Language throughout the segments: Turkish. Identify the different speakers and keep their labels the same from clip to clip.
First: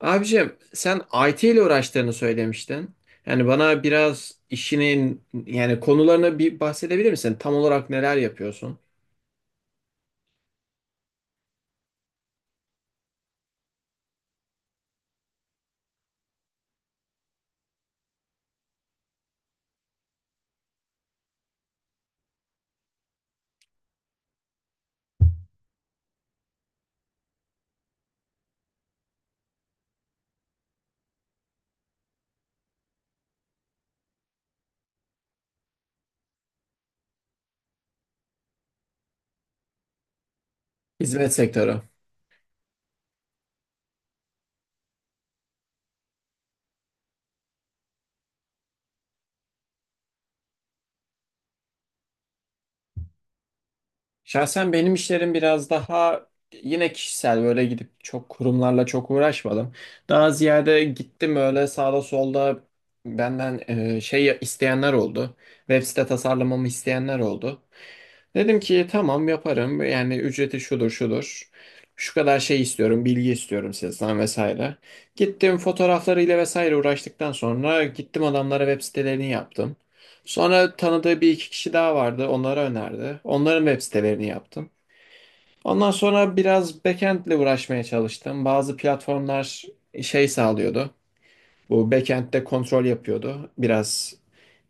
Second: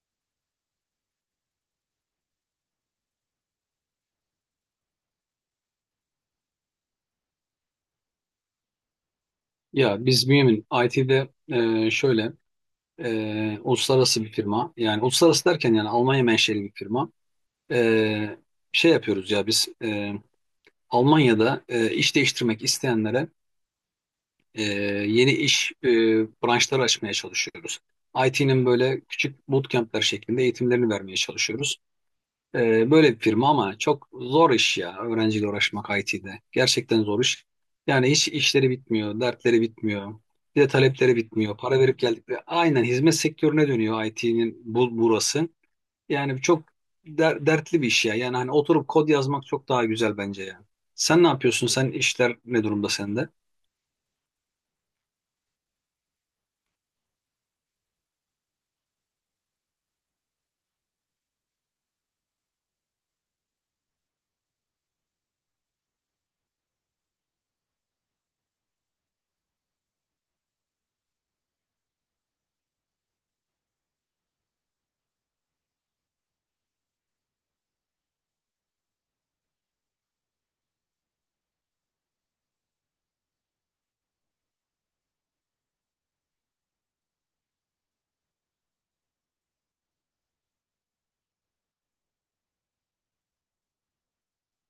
Speaker 1: Abicim sen IT ile uğraştığını söylemiştin. Yani bana biraz işinin yani konularını bir bahsedebilir misin? Tam olarak neler yapıyorsun?
Speaker 2: Ya biz Bünyamin IT'de, şöyle, uluslararası bir firma. Yani uluslararası derken yani Almanya menşeli bir firma. E, Şey yapıyoruz ya biz, Almanya'da iş değiştirmek isteyenlere e, yeni iş branşları açmaya çalışıyoruz. IT'nin böyle küçük bootcamp'ler şeklinde eğitimlerini vermeye çalışıyoruz. Böyle bir firma ama çok zor iş ya, öğrenciyle uğraşmak IT'de. Gerçekten zor iş. Yani hiç işleri bitmiyor, dertleri bitmiyor. Bir de talepleri
Speaker 1: Hizmet
Speaker 2: bitmiyor.
Speaker 1: sektörü.
Speaker 2: Para verip geldikleri aynen hizmet sektörüne dönüyor IT'nin burası. Yani çok dertli bir iş ya. Yani hani oturup kod yazmak çok daha güzel bence yani. Sen ne yapıyorsun? Sen işler ne durumda sende?
Speaker 1: Şahsen benim işlerim biraz daha yine kişisel böyle gidip çok kurumlarla çok uğraşmadım. Daha ziyade gittim öyle sağda solda benden şey isteyenler oldu. Web site tasarlamamı isteyenler oldu. Dedim ki tamam yaparım. Yani ücreti şudur şudur. Şu kadar şey istiyorum, bilgi istiyorum sizden vesaire. Gittim fotoğraflarıyla vesaire uğraştıktan sonra gittim adamlara web sitelerini yaptım. Sonra tanıdığı bir iki kişi daha vardı, onlara önerdi. Onların web sitelerini yaptım. Ondan sonra biraz backend'le uğraşmaya çalıştım. Bazı platformlar şey sağlıyordu. Bu backend'de kontrol yapıyordu. Biraz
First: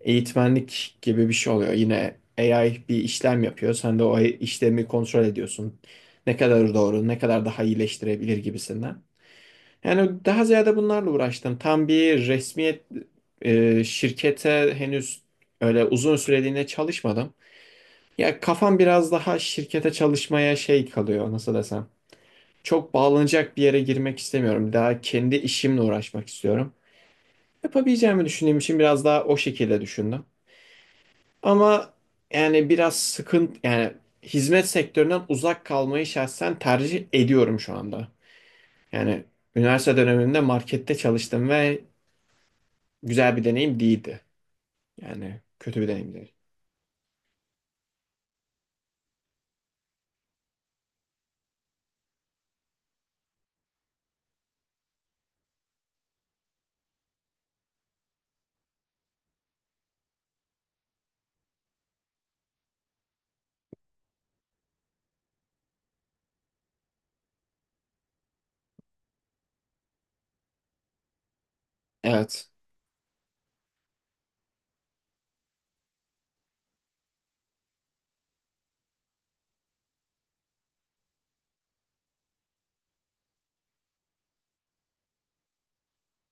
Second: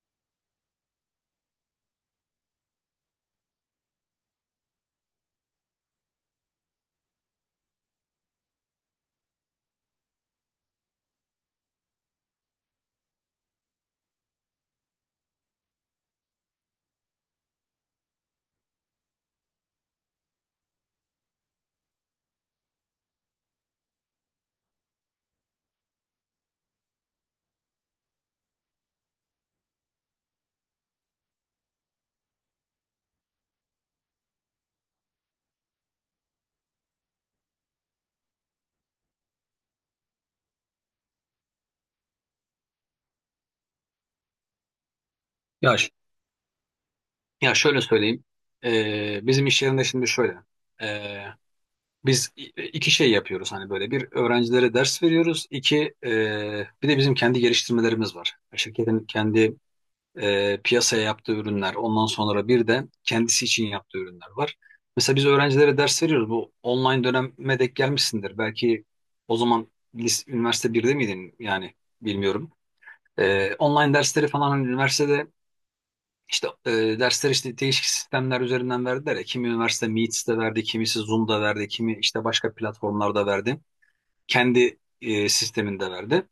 Speaker 1: eğitmenlik gibi bir şey oluyor. Yine AI bir işlem yapıyor. Sen de o işlemi kontrol ediyorsun. Ne kadar doğru, ne kadar daha iyileştirebilir gibisinden. Yani daha ziyade bunlarla uğraştım. Tam bir resmiyet şirkete henüz öyle uzun süreliğine çalışmadım. Ya kafam biraz daha şirkete çalışmaya şey kalıyor, nasıl desem. Çok bağlanacak bir yere girmek istemiyorum. Daha kendi işimle uğraşmak istiyorum. Yapabileceğimi düşündüğüm için biraz daha o şekilde düşündüm. Ama yani biraz sıkıntı, yani hizmet sektöründen uzak kalmayı şahsen tercih ediyorum şu anda. Yani üniversite döneminde markette çalıştım ve güzel bir deneyim değildi. Yani
Speaker 2: Ya,
Speaker 1: kötü bir deneyim değil.
Speaker 2: ya şöyle söyleyeyim. Bizim iş yerinde şimdi şöyle. Ee, Biz iki şey yapıyoruz, hani böyle bir, öğrencilere ders veriyoruz. İki bir de bizim kendi geliştirmelerimiz var. Şirketin kendi, piyasaya yaptığı ürünler, ondan sonra bir de kendisi için yaptığı ürünler var. Mesela biz öğrencilere ders veriyoruz. Bu online döneme denk gelmişsindir. Belki o zaman üniversite birde miydin yani,
Speaker 1: Evet.
Speaker 2: bilmiyorum. Online dersleri falan, hani üniversitede işte, dersler işte değişik sistemler üzerinden verdiler ya. Kimi üniversite Meets'te verdi, kimisi Zoom'da verdi, kimi işte başka platformlarda verdi. Kendi, sisteminde verdi.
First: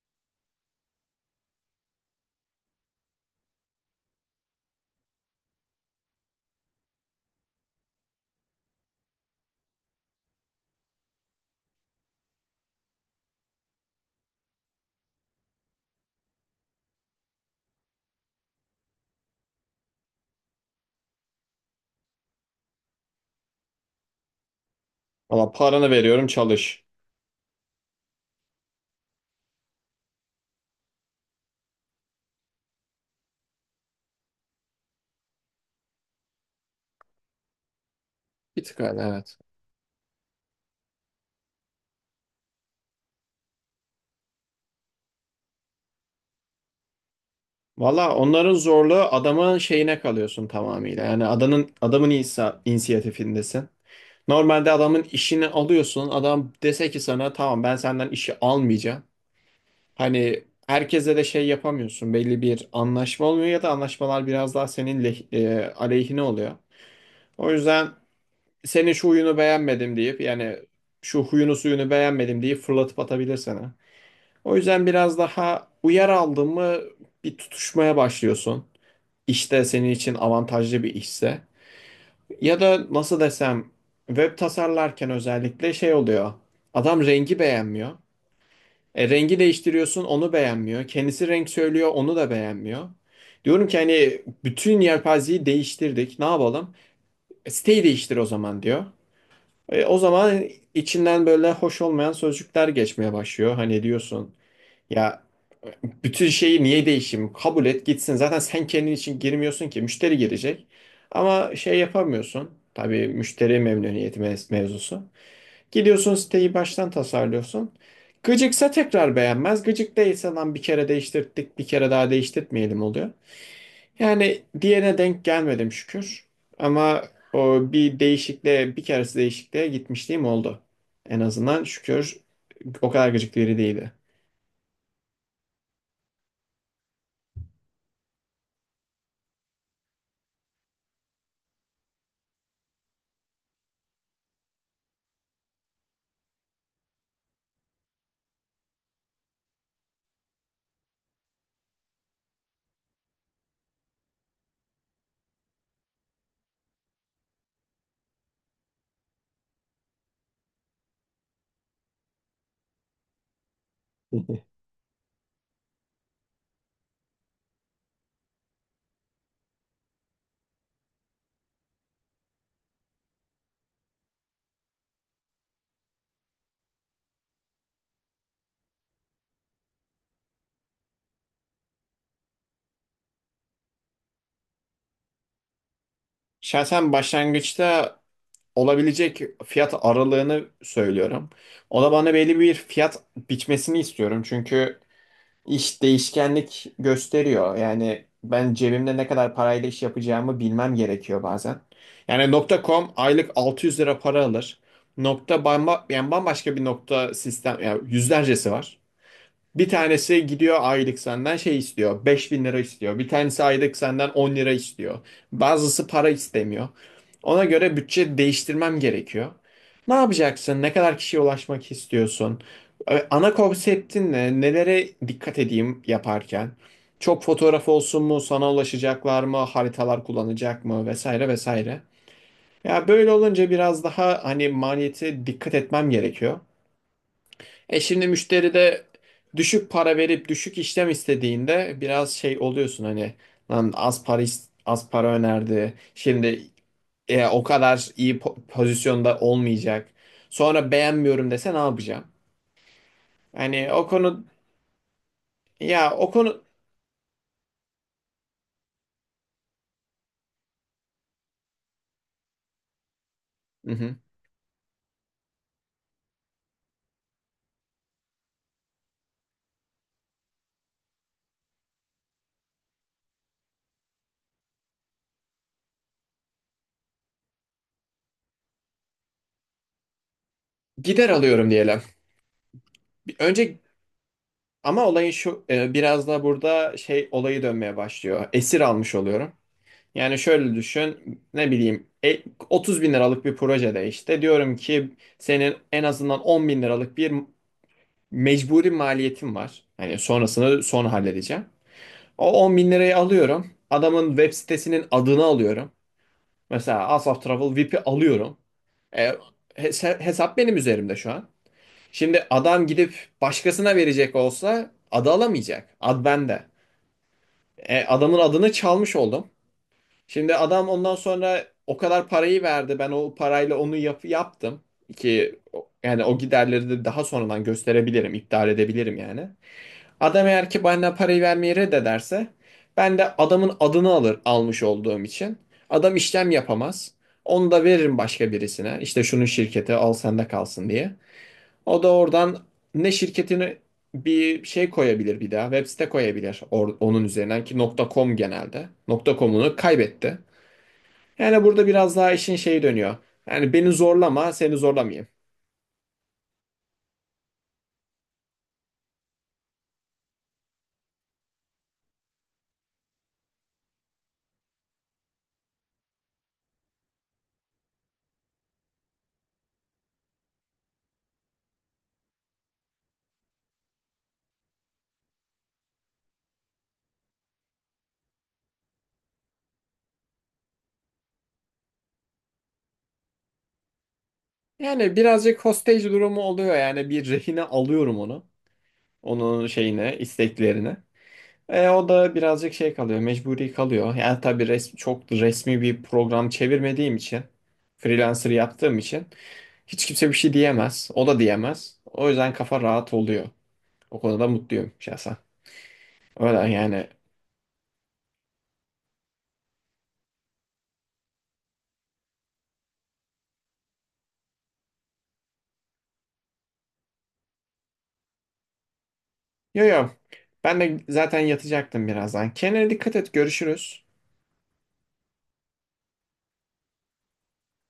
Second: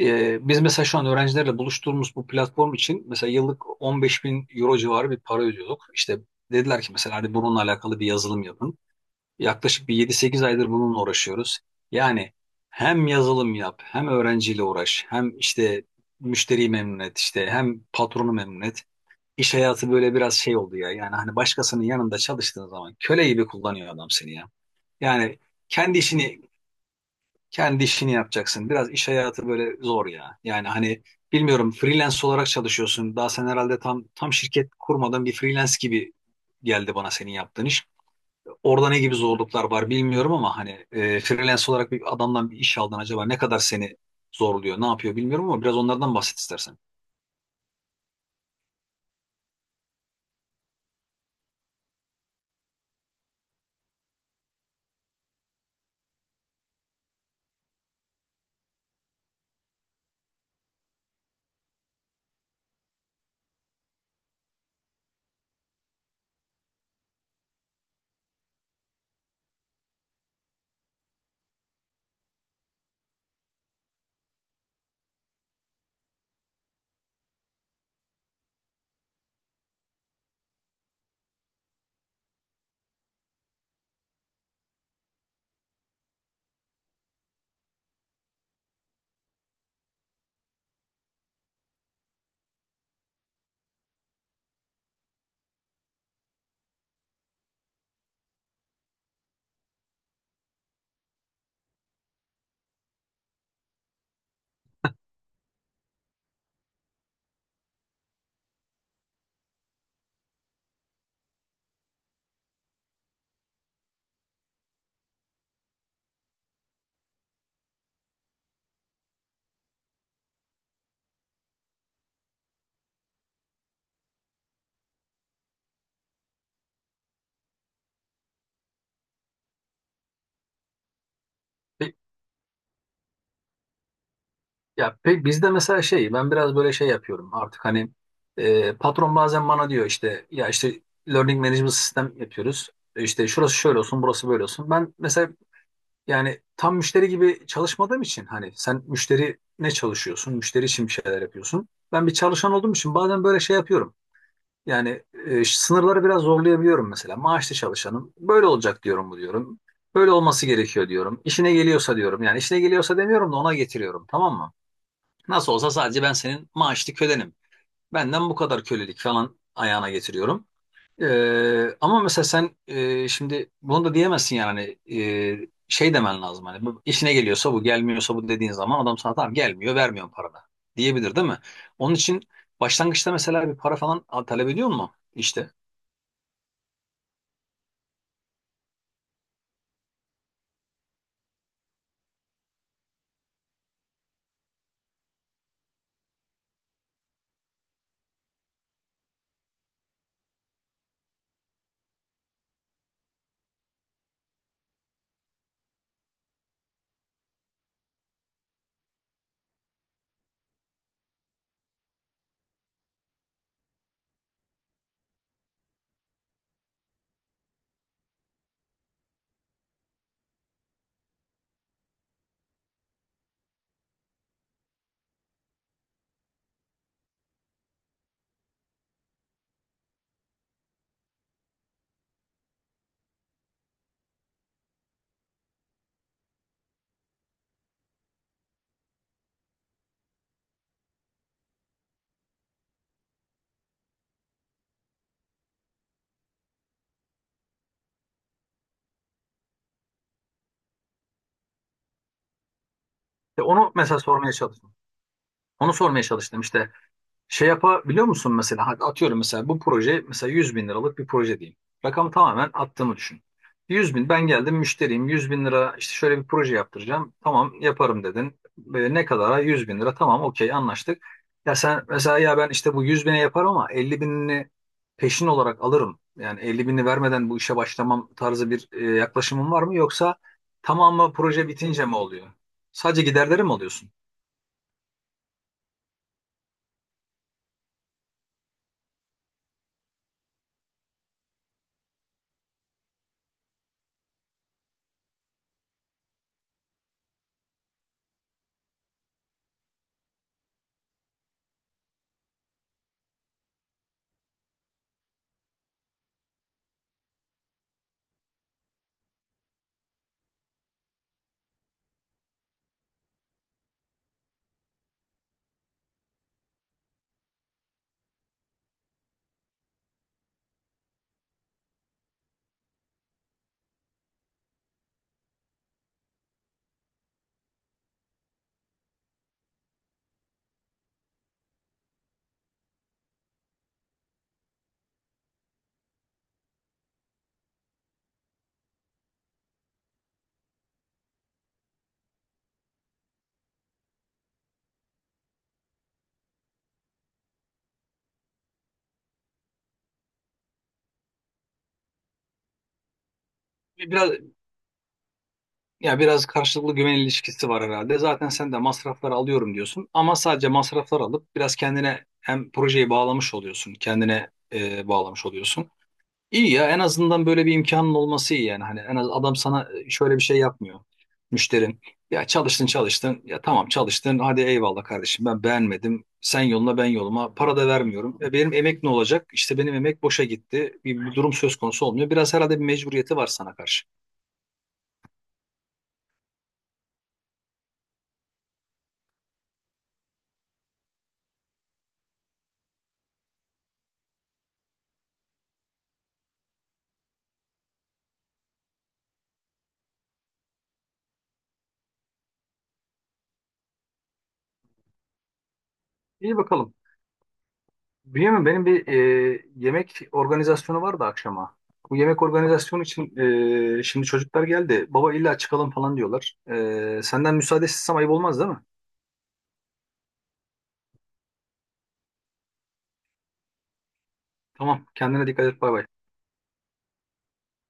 Speaker 2: Biz mesela şu an öğrencilerle buluştuğumuz bu platform için mesela yıllık 15 bin euro civarı bir para ödüyorduk. İşte dediler ki mesela, hadi bununla alakalı bir yazılım yapın. Yaklaşık bir 7-8 aydır bununla uğraşıyoruz. Yani hem yazılım yap, hem öğrenciyle uğraş, hem işte müşteriyi memnun et, işte hem patronu memnun et. İş hayatı böyle biraz şey oldu ya. Yani hani başkasının yanında çalıştığın zaman köle gibi kullanıyor adam seni ya. Yani
Speaker 1: Valla paranı
Speaker 2: kendi
Speaker 1: veriyorum,
Speaker 2: işini
Speaker 1: çalış.
Speaker 2: kendi işini yapacaksın. Biraz iş hayatı böyle zor ya. Yani hani bilmiyorum, freelance olarak çalışıyorsun. Daha sen herhalde tam şirket kurmadan bir freelance gibi geldi bana senin yaptığın iş.
Speaker 1: Bir tık
Speaker 2: Orada ne
Speaker 1: öyle,
Speaker 2: gibi
Speaker 1: evet.
Speaker 2: zorluklar var bilmiyorum ama hani, freelance olarak bir adamdan bir iş aldın, acaba ne kadar seni zorluyor, ne yapıyor bilmiyorum ama biraz onlardan bahset istersen.
Speaker 1: Valla onların zorluğu adamın şeyine kalıyorsun tamamıyla. Yani adamın inisiyatifindesin. Normalde adamın işini alıyorsun. Adam dese ki sana tamam, ben senden işi almayacağım. Hani herkese de şey yapamıyorsun. Belli bir anlaşma olmuyor ya da anlaşmalar biraz daha senin aleyhine oluyor. O yüzden senin şu huyunu beğenmedim deyip, yani şu huyunu suyunu beğenmedim deyip fırlatıp atabilir sana. O yüzden biraz daha uyar aldın mı, bir tutuşmaya başlıyorsun. İşte senin için avantajlı bir işse ya da nasıl desem, web tasarlarken özellikle şey oluyor. Adam rengi beğenmiyor. E, rengi değiştiriyorsun, onu beğenmiyor. Kendisi renk söylüyor, onu da beğenmiyor. Diyorum ki hani bütün yelpazeyi değiştirdik, ne yapalım? E, siteyi değiştir o zaman diyor. E, o zaman içinden böyle hoş olmayan sözcükler geçmeye başlıyor. Hani diyorsun ya, bütün şeyi niye değişeyim? Kabul et gitsin. Zaten sen kendin için girmiyorsun ki. Müşteri girecek. Ama şey yapamıyorsun. Tabii müşteri memnuniyeti mevzusu. Gidiyorsun, siteyi baştan tasarlıyorsun. Gıcıksa tekrar beğenmez. Gıcık değilse lan bir kere değiştirdik, bir kere daha değiştirtmeyelim oluyor. Yani diğerine denk gelmedim, şükür. Ama o bir değişikliğe, bir keresi değişikliğe gitmişliğim oldu. En azından şükür o kadar gıcık biri değildi.
Speaker 2: Ya bizde mesela şey, ben biraz böyle şey yapıyorum artık hani, patron bazen bana diyor işte ya işte learning management sistem yapıyoruz. İşte şurası şöyle olsun, burası böyle olsun. Ben mesela yani tam müşteri gibi çalışmadığım için hani, sen müşteri ne çalışıyorsun? Müşteri için bir şeyler yapıyorsun. Ben bir çalışan olduğum için bazen böyle şey yapıyorum. Yani, sınırları biraz zorlayabiliyorum mesela. Maaşlı çalışanım böyle olacak diyorum, bu diyorum. Böyle olması gerekiyor diyorum. İşine geliyorsa diyorum. Yani işine geliyorsa demiyorum da ona getiriyorum, tamam mı? Nasıl olsa sadece ben senin maaşlı kölenim. Benden bu kadar kölelik falan ayağına getiriyorum. Ama mesela sen, şimdi bunu da diyemezsin yani hani, şey demen lazım hani, bu işine geliyorsa, bu gelmiyorsa, bu dediğin zaman adam sana tamam gelmiyor, vermiyorum paranı diyebilir değil mi? Onun için başlangıçta mesela bir para falan talep ediyor mu işte?
Speaker 1: Şahsen başlangıçta olabilecek fiyat aralığını söylüyorum. O da bana belli bir fiyat biçmesini istiyorum. Çünkü iş değişkenlik gösteriyor. Yani ben cebimde ne kadar parayla iş yapacağımı bilmem gerekiyor bazen. Yani nokta .com aylık 600 lira para alır. Nokta yani bambaşka bir nokta sistem, yani yüzlercesi var. Bir tanesi gidiyor, aylık senden şey istiyor, 5.000 lira istiyor. Bir tanesi aylık senden 10 lira istiyor. Bazısı para istemiyor. Ona göre bütçe değiştirmem gerekiyor. Ne yapacaksın? Ne kadar kişiye ulaşmak istiyorsun? Ana konseptin ne? Nelere dikkat edeyim yaparken? Çok fotoğraf olsun mu? Sana ulaşacaklar mı? Haritalar kullanacak mı? Vesaire vesaire. Ya böyle olunca biraz daha hani maliyete dikkat etmem gerekiyor. E şimdi müşteri de düşük para verip düşük işlem istediğinde biraz şey oluyorsun, hani lan az para az para önerdi. Şimdi e, o kadar iyi pozisyonda olmayacak. Sonra beğenmiyorum dese ne yapacağım?
Speaker 2: İşte
Speaker 1: Hani
Speaker 2: onu
Speaker 1: o
Speaker 2: mesela
Speaker 1: konu,
Speaker 2: sormaya çalıştım. Onu
Speaker 1: ya
Speaker 2: sormaya
Speaker 1: o konu.
Speaker 2: çalıştım işte. Şey yapabiliyor musun mesela? Hadi atıyorum, mesela bu proje mesela 100 bin liralık bir proje diyeyim. Rakamı tamamen attığımı düşün.
Speaker 1: Hı
Speaker 2: 100
Speaker 1: hı.
Speaker 2: bin, ben geldim müşteriyim, 100 bin lira işte şöyle bir proje yaptıracağım. Tamam yaparım dedin. Böyle ne kadara, 100 bin lira, tamam okey anlaştık. Ya sen mesela, ya ben işte bu 100 bine yaparım ama 50 binini peşin olarak alırım. Yani 50 bini vermeden bu işe başlamam tarzı bir, yaklaşımın var mı? Yoksa
Speaker 1: Gider
Speaker 2: tamamı proje
Speaker 1: alıyorum diyelim.
Speaker 2: bitince mi oluyor? Sadece giderleri mi
Speaker 1: Önce
Speaker 2: alıyorsun?
Speaker 1: ama olayın şu, e, biraz da burada şey olayı dönmeye başlıyor. Esir almış oluyorum. Yani şöyle düşün, ne bileyim, 30 bin liralık bir projede işte diyorum ki senin en azından 10 bin liralık bir mecburi maliyetin var. Hani sonrasını sonra halledeceğim. O 10 bin lirayı alıyorum. Adamın web sitesinin adını alıyorum. Mesela Asaf Travel VIP'i alıyorum. E, hesap benim üzerimde şu an. Şimdi adam gidip başkasına verecek olsa adı alamayacak. Ad bende. E, adamın adını çalmış oldum. Şimdi adam ondan sonra o kadar parayı verdi. Ben o parayla onu yaptım. Ki o- yani o giderleri de daha sonradan gösterebilirim, iptal edebilirim yani. Adam eğer ki bana parayı vermeyi reddederse ben de adamın adını almış olduğum için. Adam işlem yapamaz. Onu da veririm başka birisine. İşte şunun şirketi al, sende kalsın diye. O da oradan ne şirketini bir şey koyabilir bir daha. Web site koyabilir, onun üzerinden ki .com genelde. .com'unu kaybetti. Yani burada biraz daha işin şeyi dönüyor. Yani beni
Speaker 2: Biraz
Speaker 1: zorlama, seni zorlamayayım.
Speaker 2: Ya biraz karşılıklı güven ilişkisi var herhalde. Zaten sen de masrafları alıyorum diyorsun ama sadece masraflar alıp biraz kendine hem projeyi bağlamış oluyorsun, kendine, bağlamış oluyorsun. İyi ya, en azından böyle bir imkanın olması iyi yani. Hani en az adam sana, şöyle bir şey yapmıyor müşterin. Ya çalıştın çalıştın. Ya tamam çalıştın. Hadi eyvallah kardeşim, ben beğenmedim. Sen yoluna ben yoluma. Para da vermiyorum. Benim emek ne olacak? İşte benim emek boşa gitti. Bir durum söz konusu olmuyor. Biraz herhalde bir mecburiyeti var sana karşı.
Speaker 1: Yani birazcık hostage durumu oluyor, yani bir rehine alıyorum onu. Onun şeyine, isteklerine. E, o da birazcık şey kalıyor, mecburi kalıyor. Yani tabii çok resmi bir program çevirmediğim için, freelancer yaptığım için hiç kimse bir şey diyemez. O da diyemez. O yüzden kafa rahat oluyor. O konuda mutluyum şahsen.
Speaker 2: İyi
Speaker 1: Öyle
Speaker 2: bakalım.
Speaker 1: yani.
Speaker 2: Bünyamin, benim bir, yemek organizasyonu vardı akşama. Bu yemek organizasyonu için, şimdi çocuklar geldi. Baba illa çıkalım falan diyorlar. Senden müsaade istesem ayıp olmaz değil mi?
Speaker 1: Yo yo. Ben de zaten yatacaktım birazdan. Kendine dikkat et. Görüşürüz.
Speaker 2: Tamam, kendine dikkat et, bay bay.